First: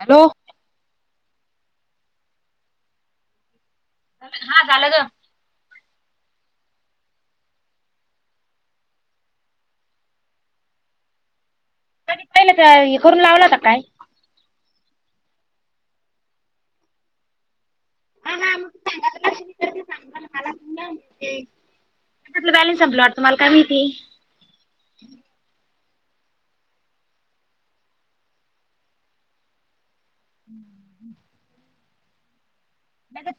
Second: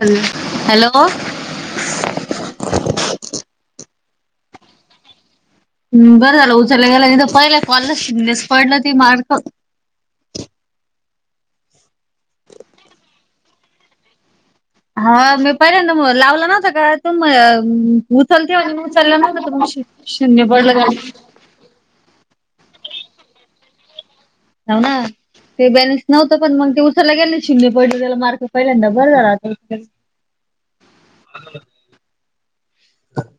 Hello hello. हा झालं ग. बरं झालं उचलल्या गेला तर पहिले कॉल ला शून्यच पडलं ते मार्क. आणि पहिलं का हे करून लावला का काय? हा मी पहिल्यांद, मग लावलं नव्हतं का तु उचलते म्हण, उचललं ना शून्य पडलं ग. त्यातला बॅलन्स संपला, मला काय माहिती. होव ना ते बॅलेन्स नव्हत पण मग ते उचरला गेले शून्य पडले त्याला मार्क पहिल्यांदा बर झालं. [unintelligible] हम्म. ह.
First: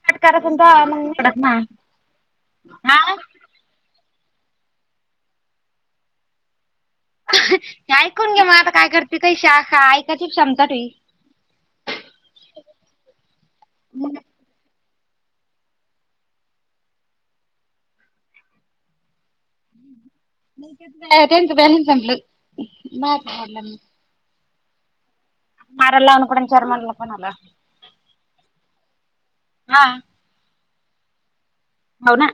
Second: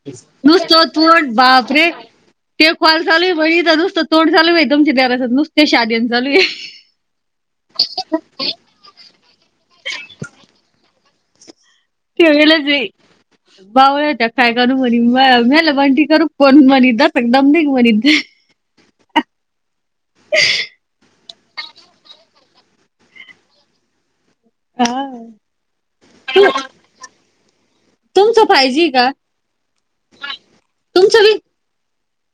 कट करत होता नुसतं मग नाही तोंड पडत ना बापरे ते क्वाल हा झाल [unintelligible] नुसतं तोंड चालू आहे बाई तुमच्या घराचात नुसते शादीन चालू आहे. ऐकून घे मग आता काय करते काही शाखा ऐकायची क्षमता. [unintelligible] बावळट काय करू मरी म मला बणटी करू [unintelligible] अ [inaudible] त्येच बॅलन्स संपलं हा. मारा लावू नका विचार म्हनल कुणाला तुमचं पाहिजे का? हा. तुमचं वि हो ना.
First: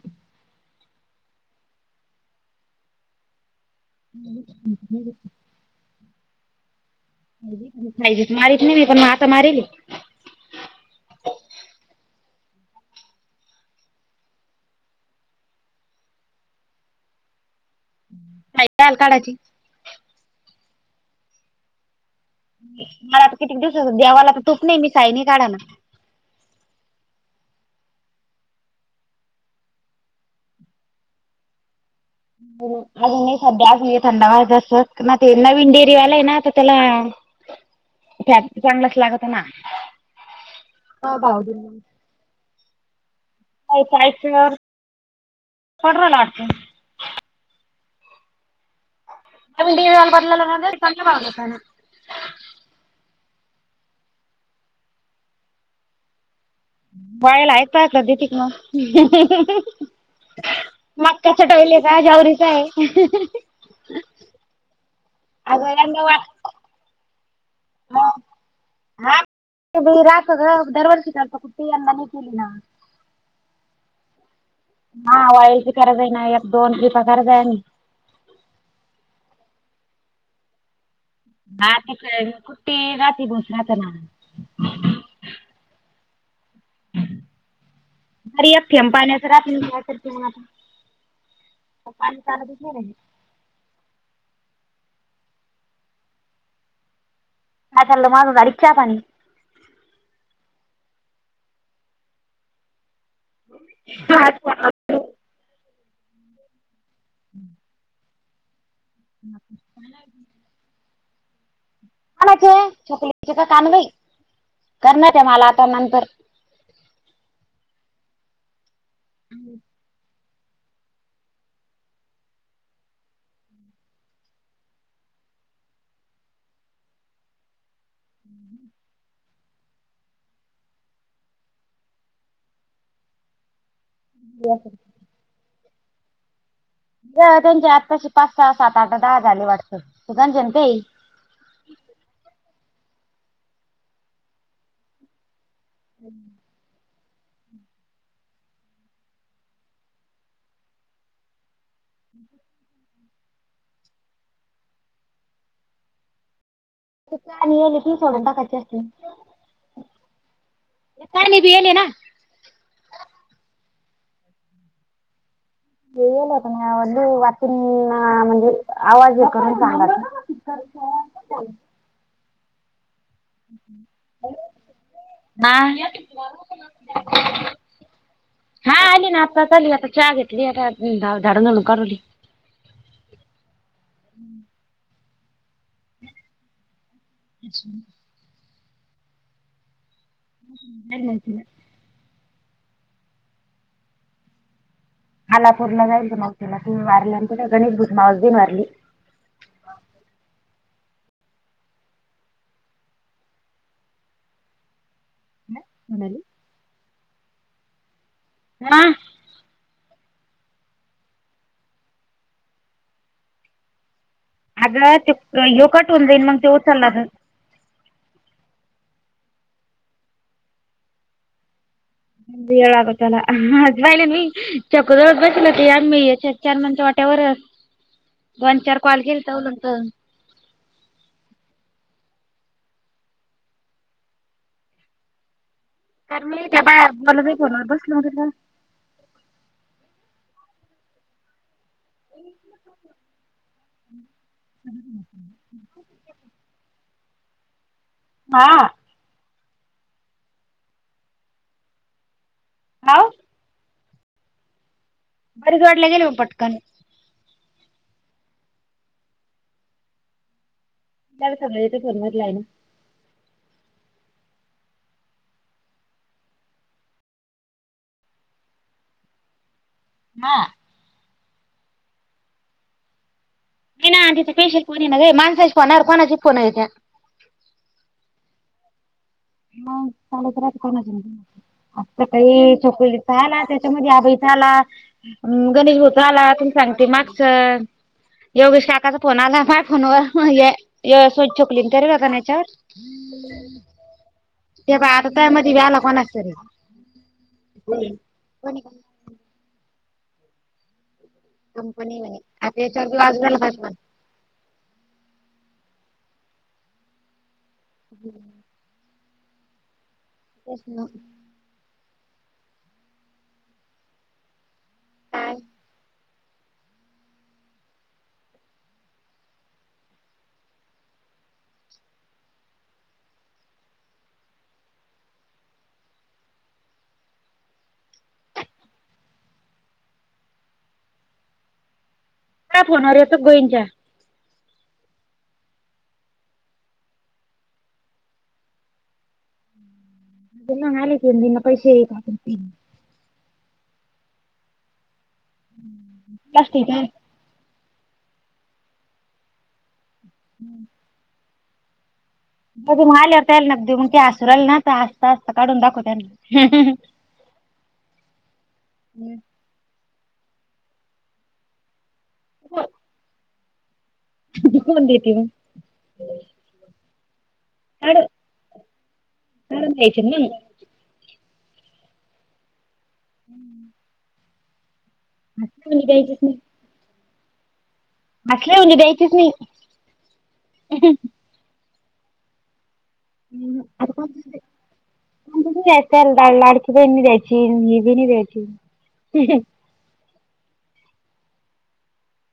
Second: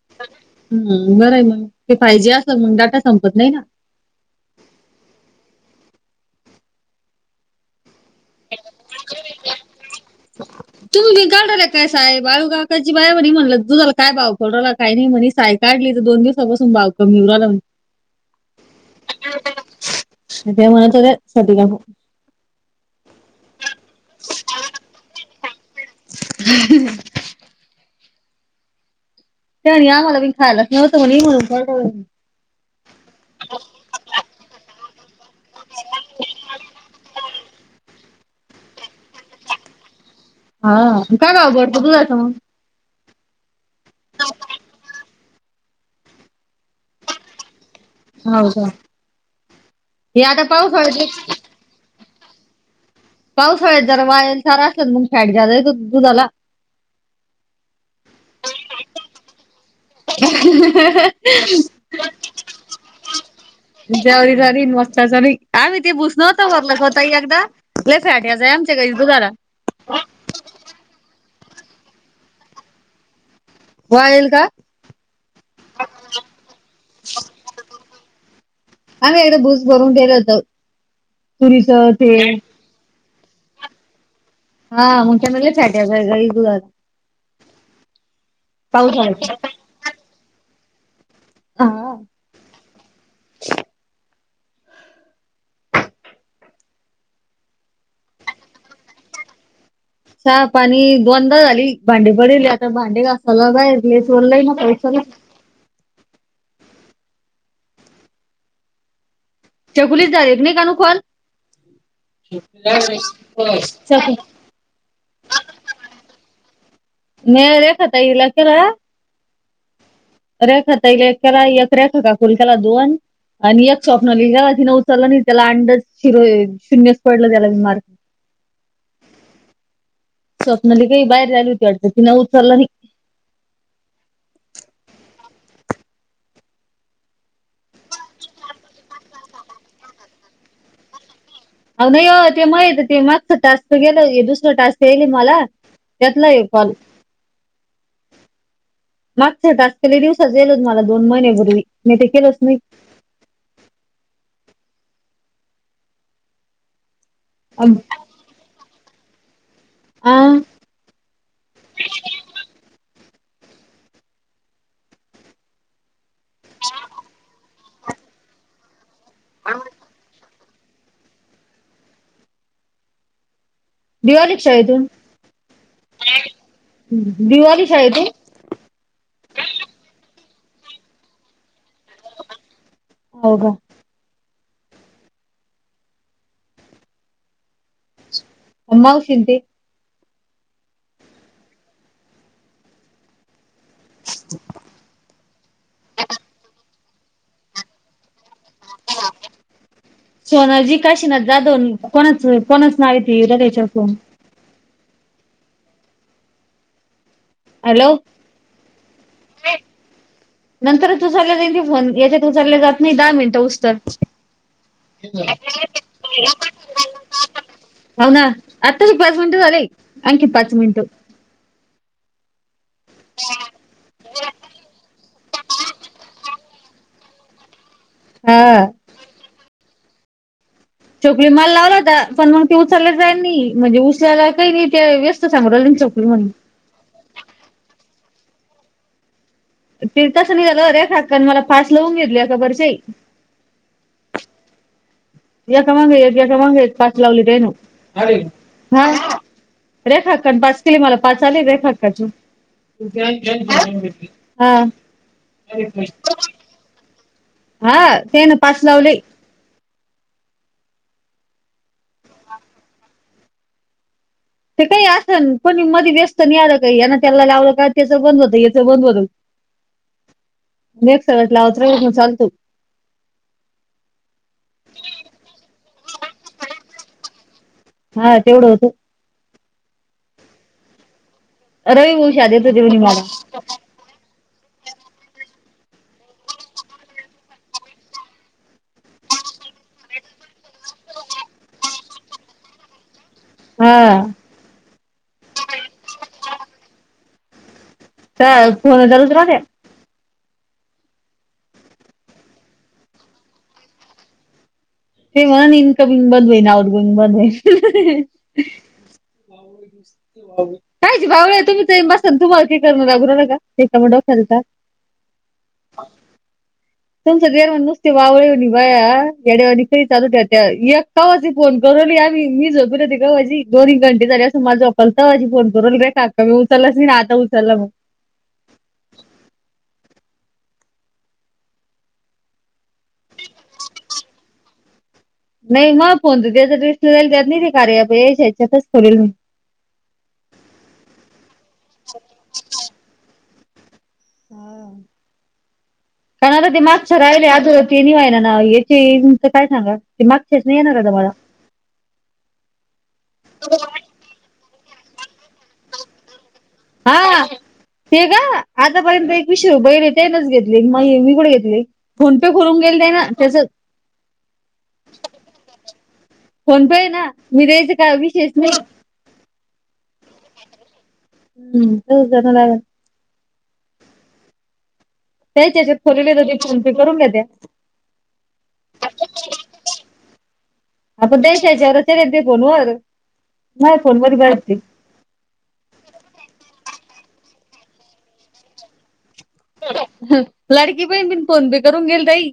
हम् बरं आहे मग, ते फाय जी अस मग डाटा संपत नाही ना. ह फाय जी च मारत नाही मी. पण आता मारीली. ह तुम्ही बिघा राय काय साहेब बाळूकाकाची बाय म्ह म्हलं तुझाला [unintelligible] काय नाही म्हणे साय. काढली तर दोन दिवसापासून भाव कमी उराला. सायकल काढायची ते म्हणत होते [unintelligible] मला आता किती दिवस झालं, देवाला तर तूप नाही मी साईनी काढाला. ह त्यानी आम्हाला बी खायलाच नव्हतं म्हणे, म्हणून खरडवल. अजून नाही सध्या अजून थंड व्हाय असत ना ते ना नवीन डेअरीवाला आहे ना, आता त्याला त्यात चांगलंच लागत ना. हा काय भाव गाव दिला. भर कुठं जायचं मंग? ऐकायचं [unintelligible] हो का. हे आता पावसाळ्यात [unintelligible] पावसाळ्यात जरा वाळेल चारा असत ना मग फॅट जादा येत दुधाला. बायला आहेत काय का दीपिक ना. मकाच्या टोयलेचा जवररीचा आहे जवरी झारी मस्त झारी का अगं मी ते यंदा वा बूसतो.. रलं होता एकदा लेफाट याच आहे आमच्या काही तुझारा. राखग दरवार्ज काता कुठी आणि केली ना. [unintelligible] वालेलं का हा वाईलची करज आहे ना एक दोन लिप गरज आहे आणि. आम्ही एकदा भूस भरून गेलं होत सुरीच ते. ते राती बस राहता ना. हा मुख्याम फचाट्या घर अखेम पाण्याच पावसाळ्यात राख. हा [unintelligible] काचाल्ल मा अडीचा पणी. साप आणि द्ंद झाली भांडे पडेले आता भांडे घासायला बाहेरले चोरलाय ना. हा. हो. ह [inaudible] त्यागुलीस दार एक नाही कानूकन.. ोकल्याचे का कानई चकू करणार आहे मला आता नंतर. [unintelligible] हम् [unintelligible] आणि एक स्वॉपन लि तिं उचललं नाही त्याला अंडच शिर शून्यस पडलं त्याला मी मार्के. स्वप्नाली काही बाहेर राली होती तिन उचलला नाही. ब त्यांचे आज कशी पाच सहा सात आठ दहा झाले वाटत त त्यांच्या ते अ नाही हो ते माहित ते मागच टास्क गेलं दुसर टास्क येल मला. त्यातला येकॉल मागजले दिवसच येईलोत मला दोन महिन्यापूर्वी म ते केलंच नाही अम, काणीले की सोण टकाचे असतील आ, ख बीले ना येल होता म व वाचन म्हणजे आवाज येतो सांग [inaudible] देव आली का शाळेतून. हा हा आली ना आत्ता चाली आता चहा घेतली आता झाड जोडून राहिली हो का. अ. मावशी न ते. [inaudible] [inaudible] हालापूरला जाईलच मगतीला तुम्ही मारल्यानंत गणेश भूज मावजन मारली. सोनजी काशीनाथ जाधव दवन कोणाच कोणाच नाव ताच्याून. ह म्हणाली हॅलो. हा. का. नंतरच तू चाला जाईनी फोन याच्यात चालले जात नाही दहा मिनिटं उस्तर. अगं यो काटऊून जाईन मग तेव चालला. हो ना आत्ताची पाच मिनिटं झाले आणखी पाच मिनिटं वेळ लागतलाहिला मी चक जवळ बसल ते म याच्या चार म्हण वाटेवर दोन हा चार कॉल गेल तरलत चोकली माल लावला होता पण मग ते उचचालेला जाई नाही म्हणजे उचलाला काही नाही ते व्यस्त सांग च तर मी ते बा बला ब बसल तुला फिर तसं नि झालं अरे खाकन मला पास लावून घेतली खबरच्याई [inaudible] या का मागा एक या का मागा पास लावली तेन हा रेखा हक्कान पाच किली मला पाच आली रेखाक्काची हाव हा बरीच वाडला गेली मग पटकन हा ते ना पास लावले त्याला सगळेथ फरमजलंय ना ते काही असन कोणी मध्ये व्यस्त नाही आलं काही याना त्याला लावलं का त्याच बंद होत याच बंद होत [inaudible] ह नक् सटलावत चालतो नाही ना त फेशिल कोन ना म माणसाईज कोणार कोणाच हा तेवढं होत हा चालतणा रवी आता भाऊ शाद येत काही होते म्हणे चोकरी मला चाल च्या म आभैताला गणेश भोत्र आला त सांगते मागस एवगे काकाचा फोन आला बाय फोनवर स्वछोकली कर ब काच्यावर हा ते प आता त्या मध्ये व्या ला पण असत रे च फोन चालूच रा कंपनी म्हच्याज ते म्हण इनकमिंग बंद होईल आउट गोईंग बंद होईल का बावळ तुम्ही ते म स तु माकी करण लागर न का एमड खेळतात तुमचं गर म्हण नुसते वावळी हो वया याडवा चालू त्या कावाी फोन करूनली या मी मी झोपल होती गवाजी दोन्ही घटे झाले असं माझं पलताजी फोन करून बे कााका मी उचालच नाही ना आता उचालला मग का फोनवर येत गोईंच्या नाही मग फोनत त्याच र जाल त्यात नाही ते कार यायच्या याच्यातच ठल जाल तेन पैसे येत ह कारणला ते आहे मागछ राहिले आजून आहे ना ना याची काय सांगा मागच्याच नाही येणार काता मला मधून आलेवरता नगदी मग ते अससुराल ना तर आता असस्ता काढून दाखव त्याना हा ते का आतापर्यंत एक विषरू बहिणी तेनच घेतली मगिकड घेतली फोन पे करून गेल नाही ना त्यासं त कोण दती म फोन पे आहे ना मी द्यायचं काय विशेष नाही आराम जा्यायच ना हम् त जण लागल हम्म त्या द्यायचीच त्याच्यातथरी फोन पे करून घ्या त्या असल्या उ द्यायचीच नाही देश याच्या रचेत फोन व नाही फोन व बायते द्यायच लाडकी ब द्यायची मी बी द्यायची लाडकी प बीन फोन ब करून गेल ताई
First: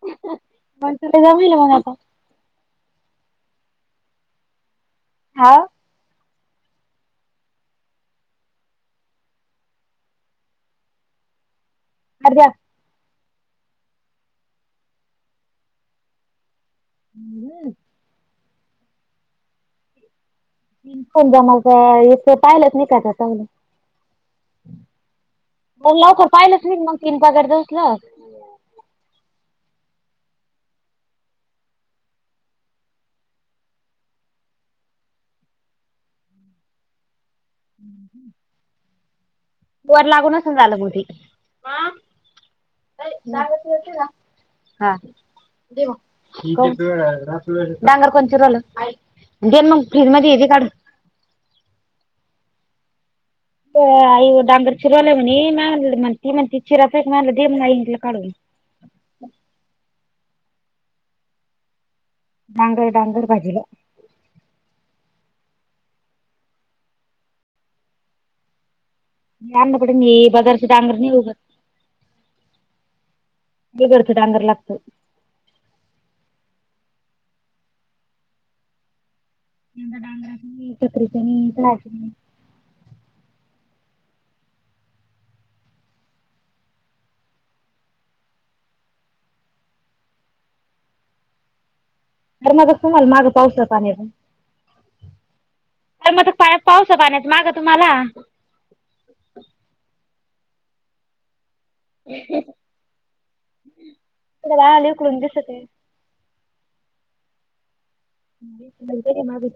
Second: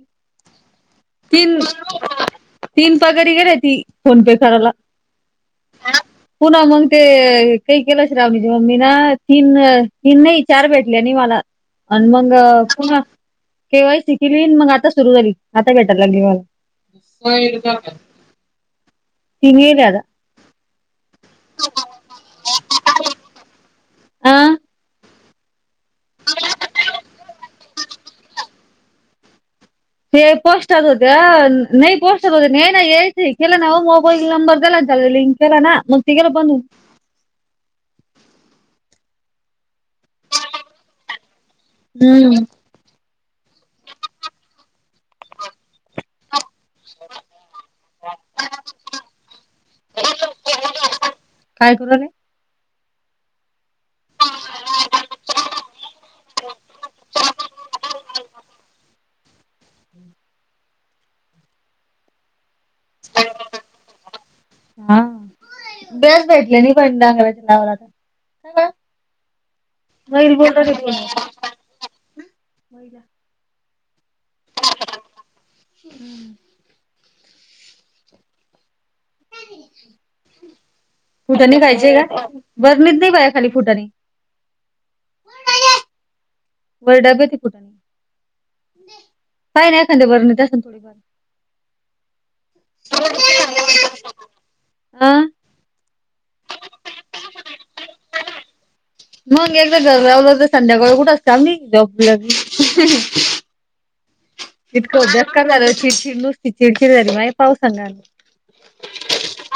मग तुला जमेल तीन मग आता. तीन पगारी गेले ती फोनपे करायला हा हा पुन्हा मग ते काही केलं णीची मम्मी ना तीन तीन नाही चार भेटले आणि मला आणि मग अर्ध्या पुन्हा केव्हासी केली मग आता सुरू झाली आता भेटायला लागे मला [unintelligible] को जा मग इथ पाहिलंच नाही काताला आ मग लवकर पाहिलंच म मग किनपा करतासलं हे पोस्टात होते नाही पोस्टात होते नाही नाही यायचं केलं ना मोबाईल नंबर दिला चाल लिंक त्याला मग ते गेला बद होऊन हम् ह वर लागूनच झालं मी हम्म हा नागर कोणती चिरलं तेल मग फ्रीज मध्ये येते काढून काय करल आहे आई डांगर चिरवल्या म्हणे नाही म्हण त म्हण त चिराचा मा आईला काढून हम्म डांगर डागर भाजीला हा बस भेटले नाही पण डागराच्या नावाला का न पड मी बदारस डांंगर उगत होला ब बडत डांंगर लागतो हम्म डांगराच चकरीचच बरलीत नाही बाया खाली फुटाने वर डब्यात ए फुटाणे पाय नाही एखांद्या बर नाहीतर असतीन थोडेफार माझा फोन आला मागं पावसा पाण्याच अ तर मग ते पायात पावसा पाण्याचं मागं तुम्हाला मग एकदा घर लावलं तर संध्याकाळ कुठं असते. आले इतकं उकडून बेक्कार दिसत आहे झालं चिडचिड नुसती चिडचिड झाली माझी पावसानं आणि मागं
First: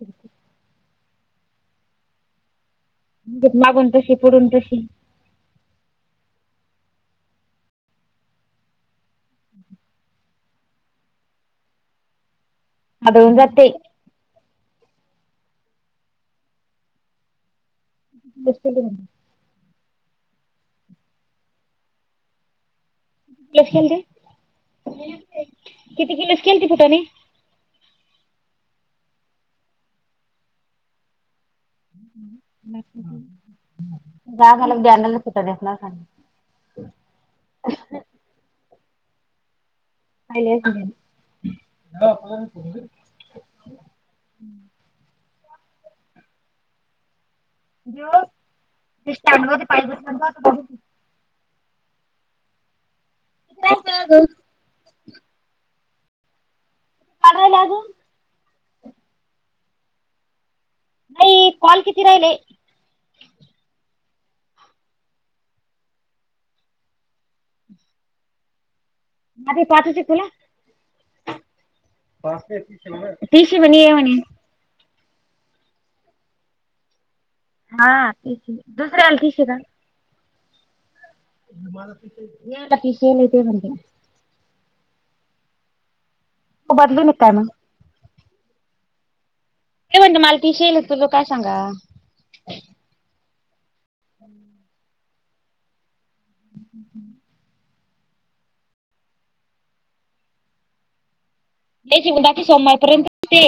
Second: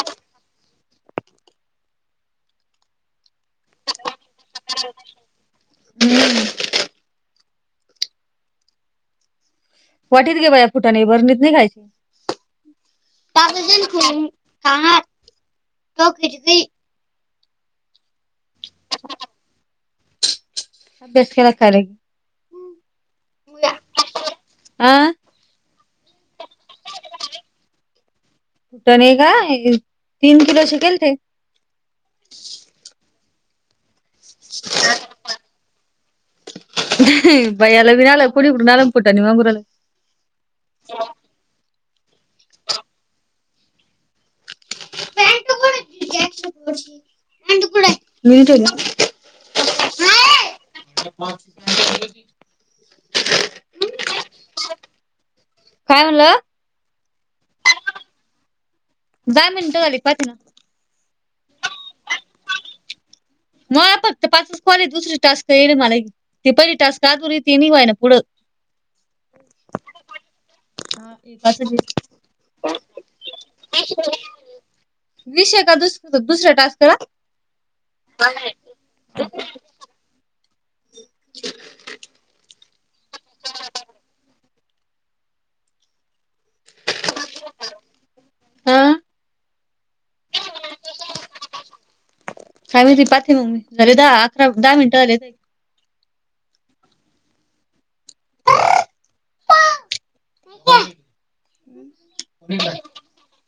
मागून तशी पुढून तशी हम्म वाटीत घे भया फुटाने बरणीत नाही खायचे आदळून पार्ले जाते दे ना फोडून का तो खिडकी [unintelligible] अभ्यास केला का रे खेलते आ किती केलेस केलते फुटाणे फुटाणे तीन किलोचे केल ते [unintelligible] ही ही भैय्याला लावीण आला कुणीकडून आला न फुटाणे मागून राहिला [unintelligible] [unintelligible] मी ठेवलं जोत स्टँडमध्ये पाय बसला [unintelligible] [unintelligible] काय म्हणला [unintelligible] लागून दहा मिनटं झाले. पाच ना नाही कॉल किती राहिले. मला फक्त पाचच कॉल हायत दुसरी टास्क येईना मला ते पहिली टास्क आधुरी ती नि व्हाय ना पुढ [inaudible] माझे पाचचे तुला. एक असंच आहे. टीशी बनी आहे म्हणे विषय का दस दुसऱ्या टास्कला हा ठीके दुसर्याला तिशे का [unintelligible] ते नाही ते म्हंटला त बदलु [unintelligible] हा ते म्हणत मला तिशेईल तुला काय सांगा काय [unintelligible] ममी झाले दहा अकरा दहा मिनिटं झाले येतंय हम् हम् हम् देची म बाकी सोमवारपर्यंतच्चे